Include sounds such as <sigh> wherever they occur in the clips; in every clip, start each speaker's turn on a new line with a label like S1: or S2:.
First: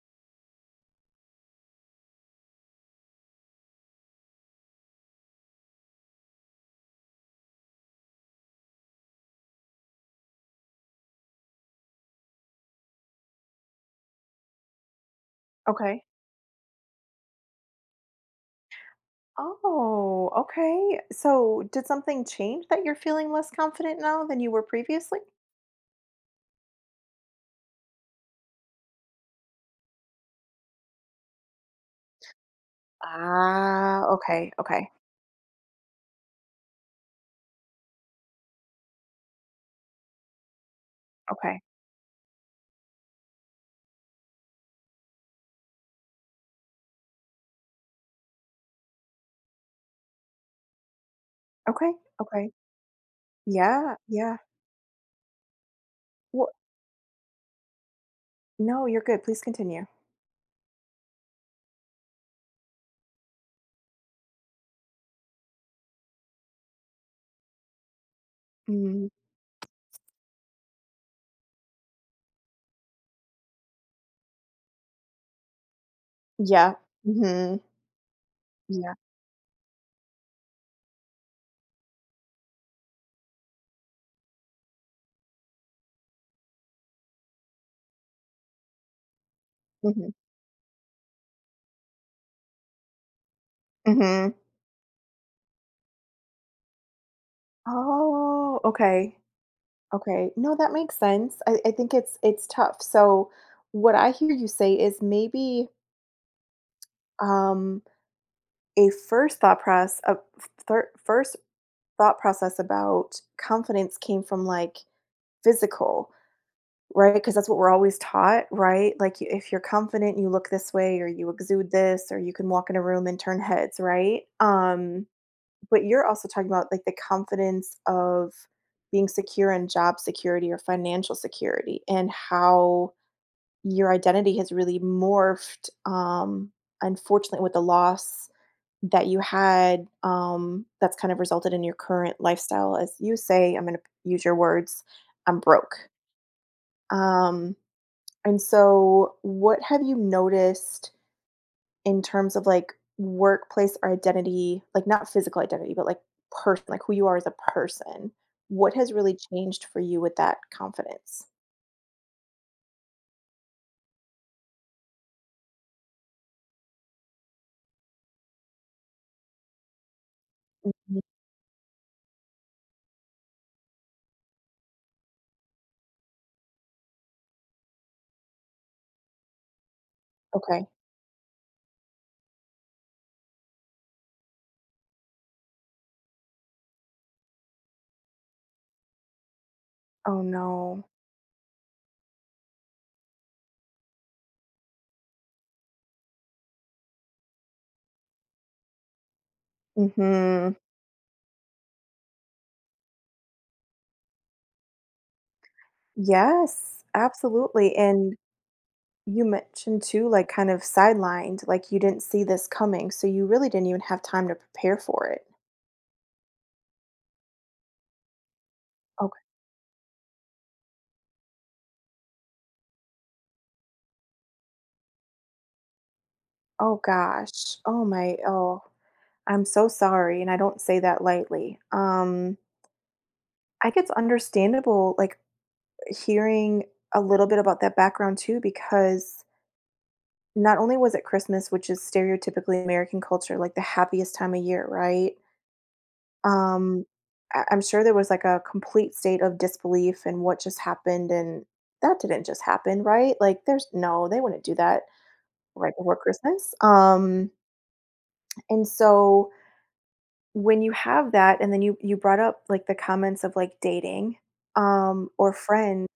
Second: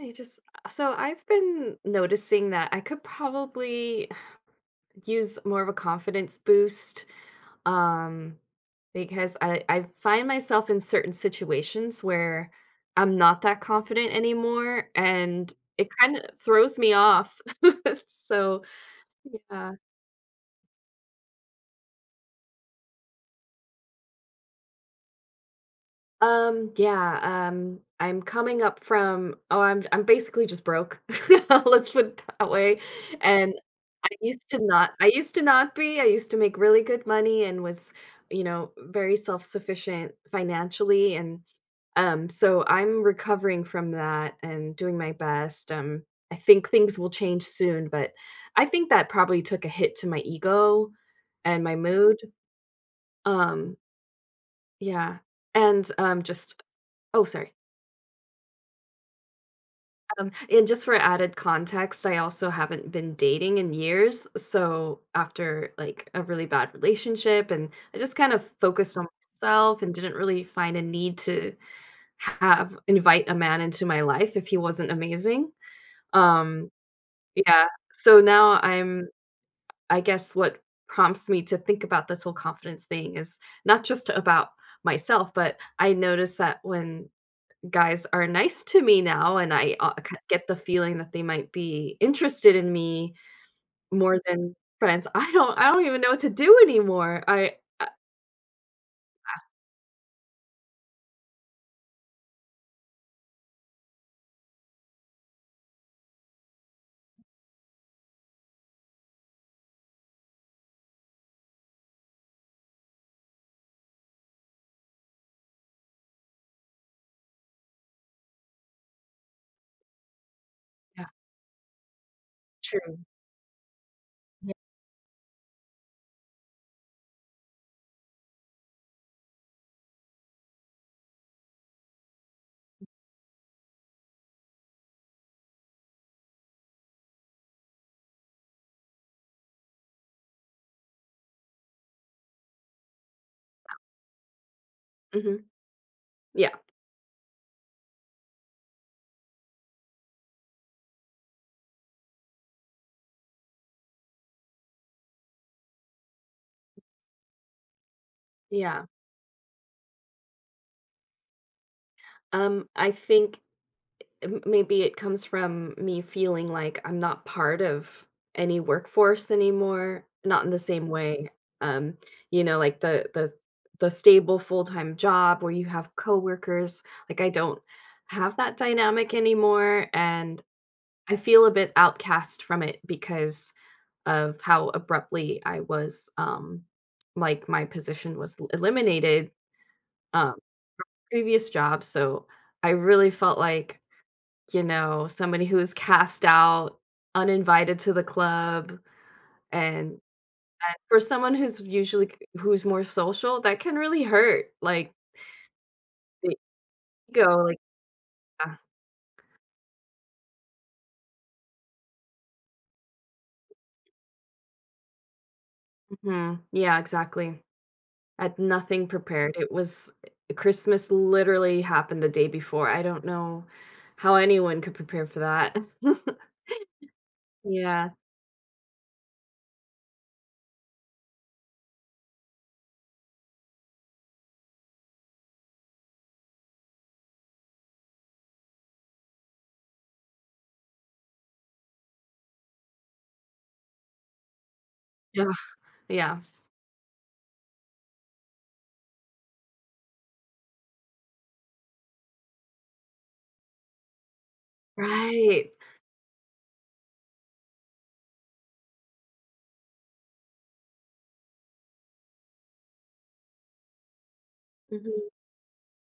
S1: I just so I've been noticing that I could probably use more of a confidence boost um because I find myself in certain situations where I'm not that confident anymore, and it
S2: Okay.
S1: kind of throws me off. <laughs> So, yeah.
S2: Oh, okay. So, did something change that you're feeling less confident now than you were previously?
S1: Yeah, I'm coming up from I'm basically just broke. <laughs> Let's put it that way. And
S2: Ah, okay, okay,
S1: I used to not be. I used to make really good money and was, you know, very self-sufficient financially, and
S2: okay,
S1: so I'm recovering from that and doing my best. I think things will change soon, but I think that probably took a hit to my ego and my
S2: okay,
S1: mood.
S2: okay.
S1: Um
S2: Yeah, yeah.
S1: yeah. And
S2: Well,
S1: just Oh, sorry.
S2: no, you're good. Please continue.
S1: And just for added context, I also haven't been dating in years. So after like a really bad relationship, and I just kind of focused on
S2: Mm,
S1: myself and didn't really find a need to have invite a man into my life if he wasn't amazing. Um,
S2: yeah. Mm-hmm.
S1: yeah. So now
S2: Yeah.
S1: I'm, I guess what prompts me to think about this whole confidence thing is not just about myself, but I notice that when guys are nice to me now, and I,
S2: Mm-hmm.
S1: k get the feeling that they might be interested in me more
S2: Mm-hmm.
S1: than friends. I don't even know what to do anymore. I
S2: Oh, okay. Okay. No, that makes sense. I think it's tough. So what I hear you say is maybe um a first thought process a first thought process about confidence came from like physical, right? Because that's what we're always taught, right? Like you, if you're confident, you look this way
S1: yeah,
S2: or you exude this or you can walk in a
S1: true.
S2: room and turn heads, right?
S1: Yeah,
S2: But you're also talking about like the confidence of being secure in job security or financial security and how your identity has really morphed, unfortunately, with the loss that you had, that's kind of resulted in your current lifestyle. As you say, I'm going to use your words, I'm
S1: mhm,
S2: broke.
S1: yeah,
S2: Um, and so, what have you noticed in terms of like workplace or identity, like not physical identity, but like person, like who you are as a person? What
S1: yeah.
S2: has really changed for you with that confidence?
S1: I think maybe it comes from me feeling like I'm not part of any workforce anymore, not in the same
S2: Mhm.
S1: way. Um, you know, like the stable full-time job where you have coworkers. Like I don't have that dynamic anymore, and
S2: Okay.
S1: I feel a bit outcast from it because of how abruptly I was like my position was eliminated,
S2: Oh
S1: um
S2: no.
S1: previous job. So I really felt like, you know, somebody who is cast out, uninvited to the club, and
S2: Mhm.
S1: for someone who's usually who's more social, that can really hurt, like, the
S2: Yes,
S1: ego, like.
S2: absolutely, and
S1: Yeah,
S2: you mentioned too, like, kind of sidelined, like, you didn't see this coming, so you really didn't even have time to prepare for it.
S1: mhm, yeah, exactly. I had nothing
S2: Oh,
S1: prepared. It was Christmas literally happened the day before. I don't know how anyone could prepare for that. <laughs>
S2: oh gosh. Oh
S1: Yeah.
S2: my I'm so sorry, and I don't say that lightly. I think it's understandable, like, hearing a little bit about that background too, because not only was it Christmas, which is stereotypically American culture, like, the happiest time of year, right?
S1: Yeah, yeah.
S2: Um, I'm sure there was like a complete state of disbelief in what just happened, and that didn't just happen, right? Like, there's no, they wouldn't do that
S1: Right.
S2: right before Christmas. And so when you have that, and then you brought up like the comments of like dating,
S1: Mhm.
S2: or friends.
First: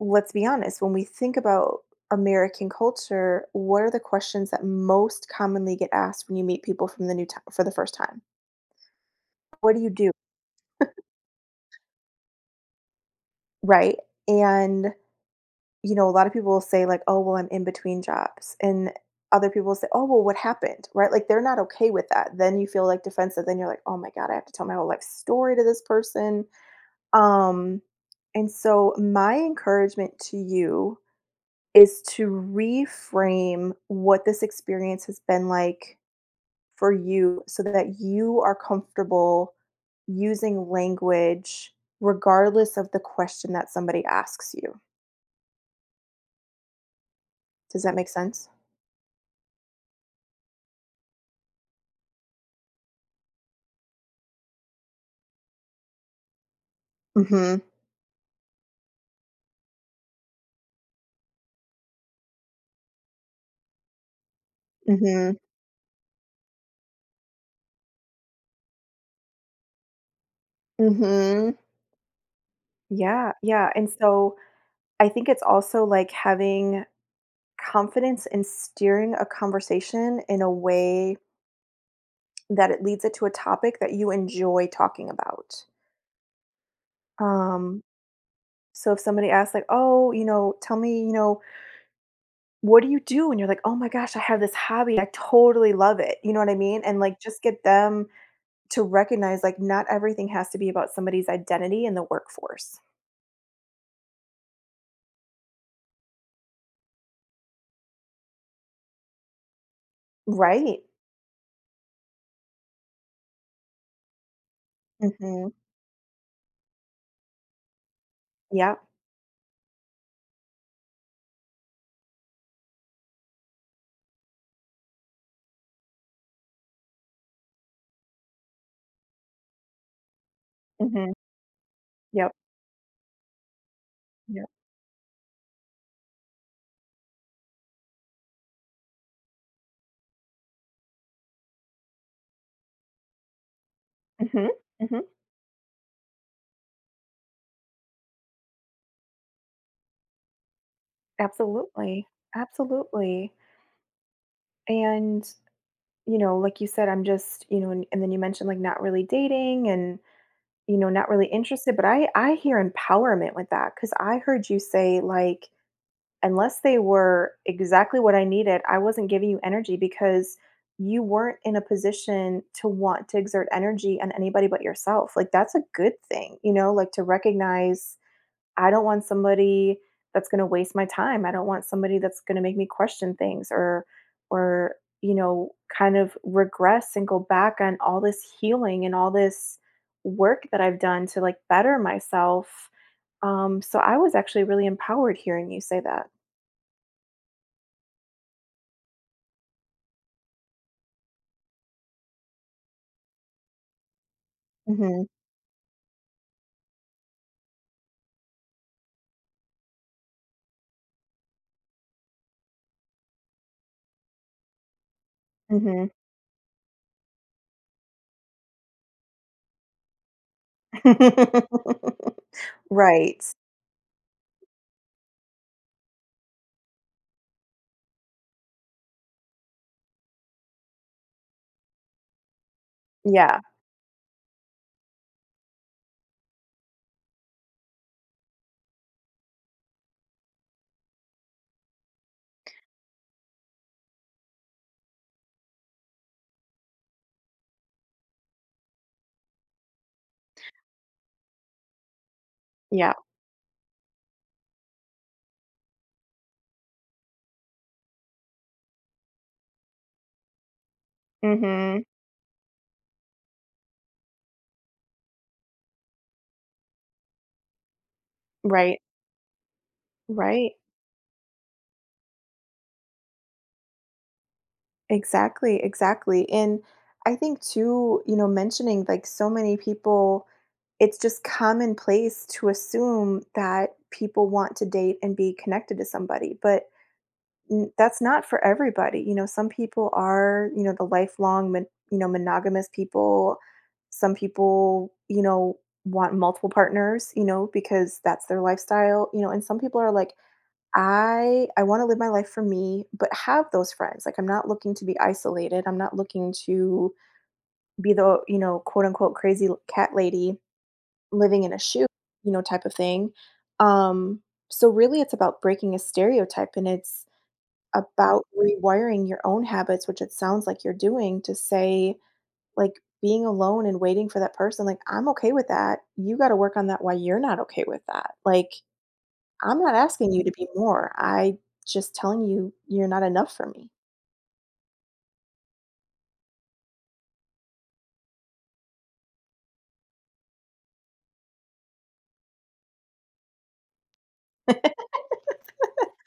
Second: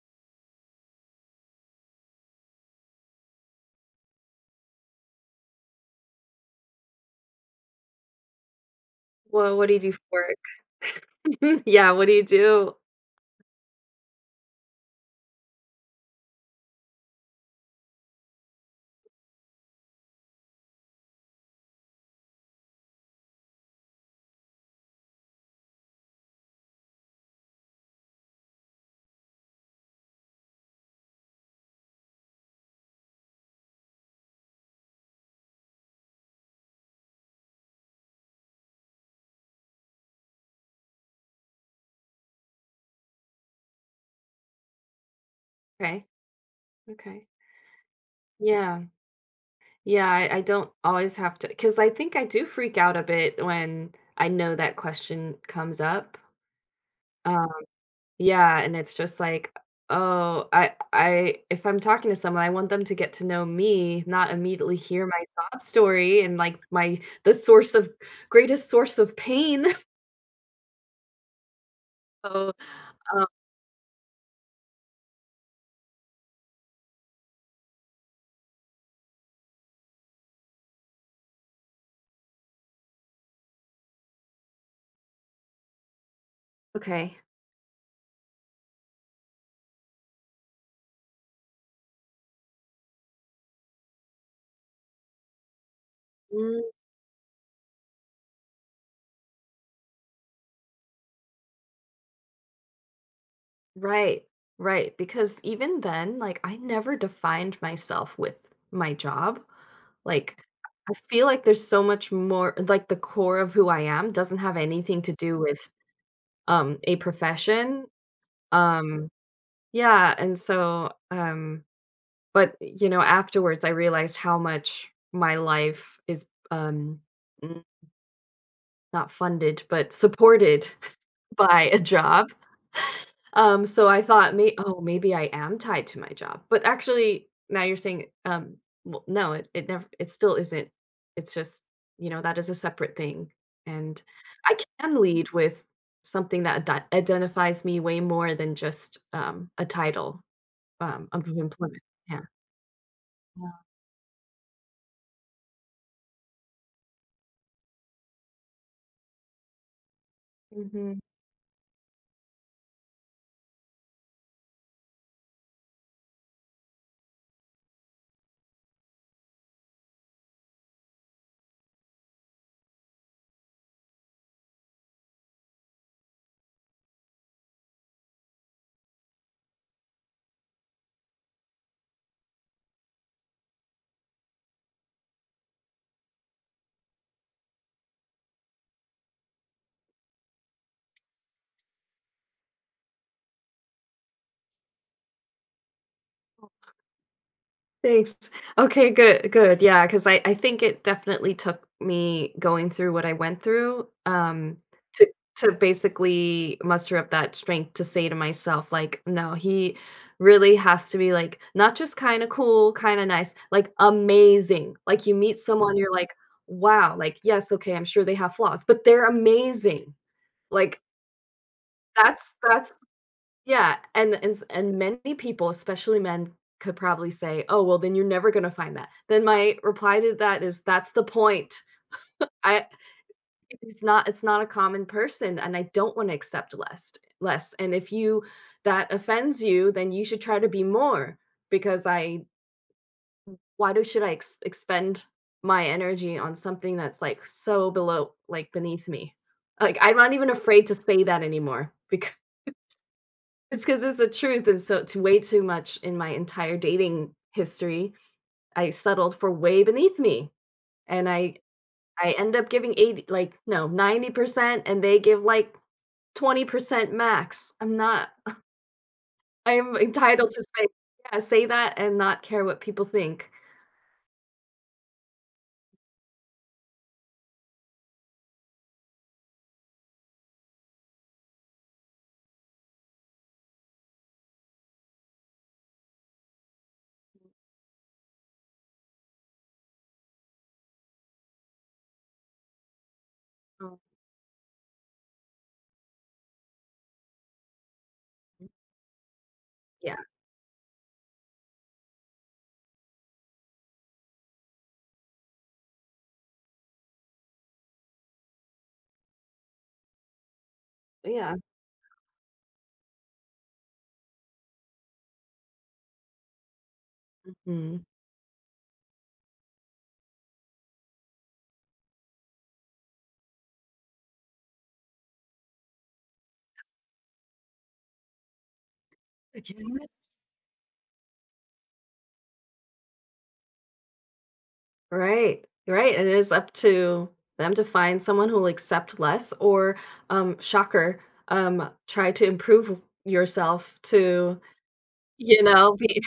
S2: Let's be honest, when we think about American culture, what are the questions that most commonly get asked when you meet people from the new town for the first time?
S1: Well, what do
S2: What
S1: you
S2: do you
S1: do for
S2: do?
S1: work? <laughs> Yeah, what do you do?
S2: Right. And you know, a lot of people will say like, "Oh, well, I'm in between jobs." And other people will say, "Oh, well, what happened?" Right? Like they're not okay with that. Then you feel like defensive. Then you're like, "Oh my god, I have to tell my whole life story to this person." Um and so my encouragement to you is to reframe what this experience has been like for you so that you are comfortable using language regardless of the question that somebody asks you.
S1: Okay, okay.
S2: Does that make sense?
S1: Yeah. Yeah, I don't always have to, because I think I do freak out a bit when I know that question comes up. Uh,
S2: Mhm.
S1: yeah, and it's just like, oh, if I'm talking to someone, I want them to get to know me, not immediately hear my
S2: Mhm.
S1: sob story and like my the source of greatest source of pain. <laughs>
S2: Mhm.
S1: So, um,
S2: Yeah, yeah, and so I think it's also like having confidence in steering a conversation in a way that it leads it to a topic that you enjoy talking about.
S1: okay.
S2: Um, so if somebody asks like, "Oh, you know, tell me, you know, what do you do?" And you're like, "Oh my gosh, I have this hobby. I totally love it." You know what I mean? And like just get them to recognize like not everything has to be about somebody's identity in the workforce.
S1: Right. Right. Because even then, like, I never defined myself with my job. Like,
S2: Right.
S1: I feel like there's so much more, like, the core of who I am doesn't have anything to do
S2: Mhm.
S1: with a profession.
S2: Yep.
S1: Um, yeah. And so, but, you know, afterwards, I realized how much my life is n- not funded, but supported
S2: Mhm.
S1: <laughs> by a job.
S2: Yep.
S1: So I thought,
S2: Yep.
S1: may oh, maybe I am tied to my job. But actually, now you're saying, well, no, it never, it still isn't. It's just, you know, that is a separate thing. And
S2: Mhm.
S1: I can
S2: Mhm.
S1: lead with something that identifies me way more than just a title of employment.
S2: Absolutely.
S1: Yeah.
S2: Absolutely. And, you know, like you said, I'm just, you know, and then you mentioned like not really dating and, you know,
S1: Hmm.
S2: not really interested, but I hear empowerment with that cuz I heard you say like unless they were exactly what I needed, I wasn't giving you energy because you weren't in a position to want to exert energy on anybody but yourself. Like, that's a good thing, you know, like to recognize I don't want somebody that's going to waste my time. I don't want somebody that's going to make me question things or, you know, kind of regress and go back on all this healing and all this work that I've done to like better myself. So I was actually really empowered hearing you say that.
S1: Thanks. Okay, good, good. Yeah. Because I think it definitely took me going through what I went through, to to basically muster up that strength to say to myself, like, "No, he really has to be, like, not just kinda cool, kinda nice, like, amazing." Like, you meet someone,
S2: Mhm.
S1: you're like, "Wow." Like, yes, okay, I'm sure they have flaws, but they're amazing. Like,
S2: <laughs>
S1: that's
S2: Right.
S1: yeah, and many people, especially men, could probably say, "Oh, well, then you're never gonna find that." Then my reply to that is, "That's the point." I,
S2: Yeah,
S1: it's not a common person, and I don't wanna accept less less, and if you that offends you, then you should try to be more, because I, why do should I ex expend my energy on something that's, like, so below, like, beneath me? Like, I'm not even afraid to say that anymore <laughs> because.
S2: yeah.
S1: It's because it's the truth, and so to way too much in my entire dating history, I settled for way beneath me, and I
S2: Mhm.
S1: I end up giving 80 like, no, 90% and they give, like, 20% max. I'm not
S2: Right,
S1: <laughs> I am entitled to
S2: right.
S1: say yeah, say that and not care what people think.
S2: Exactly, exactly, and I think too, you know, mentioning, like, so many people it's just commonplace to assume that people want to date and be connected to somebody, but N that's not for everybody, you know, some people are, you know, the lifelong mon you know, monogamous people.
S1: Um,
S2: Some people, you know, want multiple partners, you know, because that's their lifestyle, you know, and some people are
S1: yeah,
S2: like, "I wanna live my life for me, but have those friends." Like, I'm not looking to be isolated, I'm not looking to be the, you know, quote, unquote, "crazy l cat lady
S1: yeah.
S2: living in a shoe," you know, type of thing. Um, so really it's about breaking a stereotype, and it's
S1: Mhm.
S2: about rewiring your own habits, which it sounds like you're doing, to say, like, being alone and waiting for that person, like, "I'm okay with that. You gotta work on that why you're not okay with that. Like, I'm not
S1: Yeah.
S2: asking you to be more. I just telling you you're not enough for me."
S1: Right, right. It is up to them to find someone who'll accept less, or, shocker, try to improve yourself to,
S2: <laughs>
S1: you know, be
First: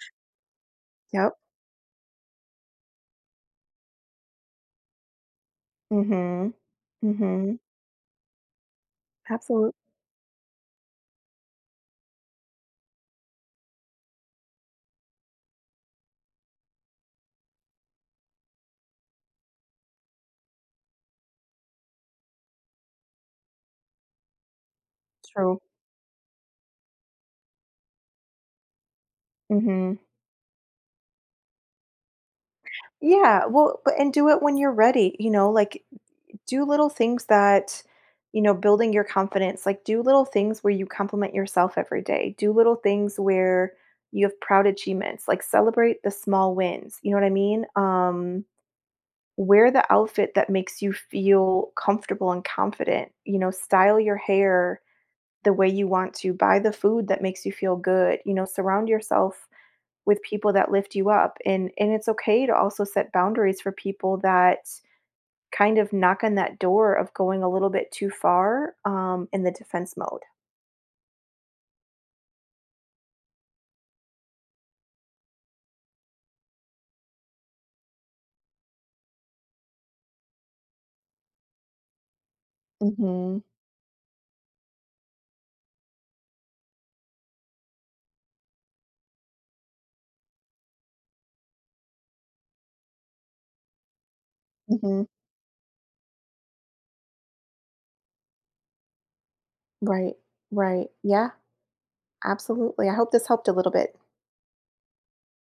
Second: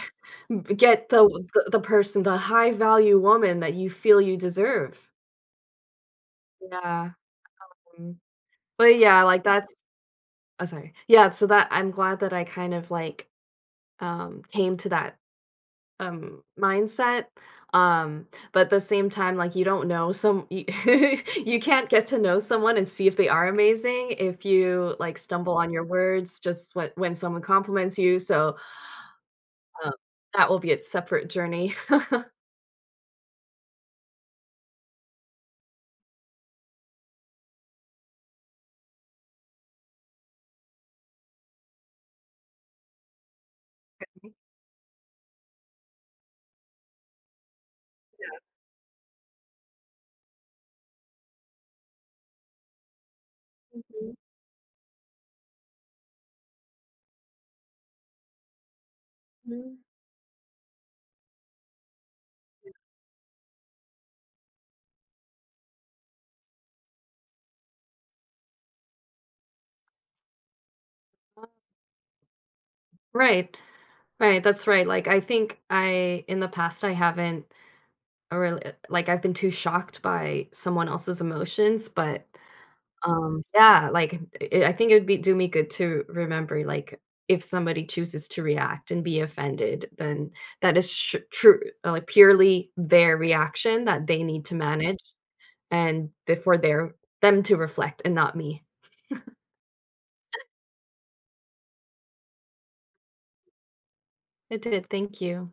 S1: <laughs> get
S2: Yep.
S1: the person, the high value woman that you feel you deserve.
S2: mm Mhm. mm
S1: Yeah,
S2: Mhm.
S1: mm. But yeah, like, that's
S2: Absolutely.
S1: oh, sorry. Yeah, so that I'm glad that I kind of, like, came to that um, mindset, um, but at the same time, like, you don't know some you <laughs> you can't get to know someone and see if they are amazing if you, like, stumble
S2: True.
S1: on your words just when someone compliments you. So,
S2: Mm
S1: um,
S2: Mhm.
S1: that will be a separate journey. <laughs>
S2: Yeah, well, but and do it when you're ready, you know, like do little things that you know, building your confidence, like, do little things where you compliment yourself every day. Do little things where you have proud achievements, like, celebrate the small wins, you know what I mean? Wear the outfit that makes you feel comfortable and confident, you know, style
S1: Mhm,
S2: your hair the way you want to, buy the food that makes you feel good, you know, surround yourself
S1: mhm.
S2: with people that lift you up, and it's okay to also set boundaries for people that kind of knock on that door of going a little bit too far, in the defense mode.
S1: Right, right, that's right, like, I think I in the past, I haven't really, like, I've been too shocked by someone else's emotions, but
S2: Mhm,
S1: um, yeah, like, it I think it would be do me good to remember, like, if somebody chooses to react and be offended, then that is sh true like, purely their reaction that they need to manage
S2: mhm.
S1: and before their them to reflect and not me.
S2: Right, right. Yeah, absolutely. I hope this helped a little bit.
S1: It did, thank you.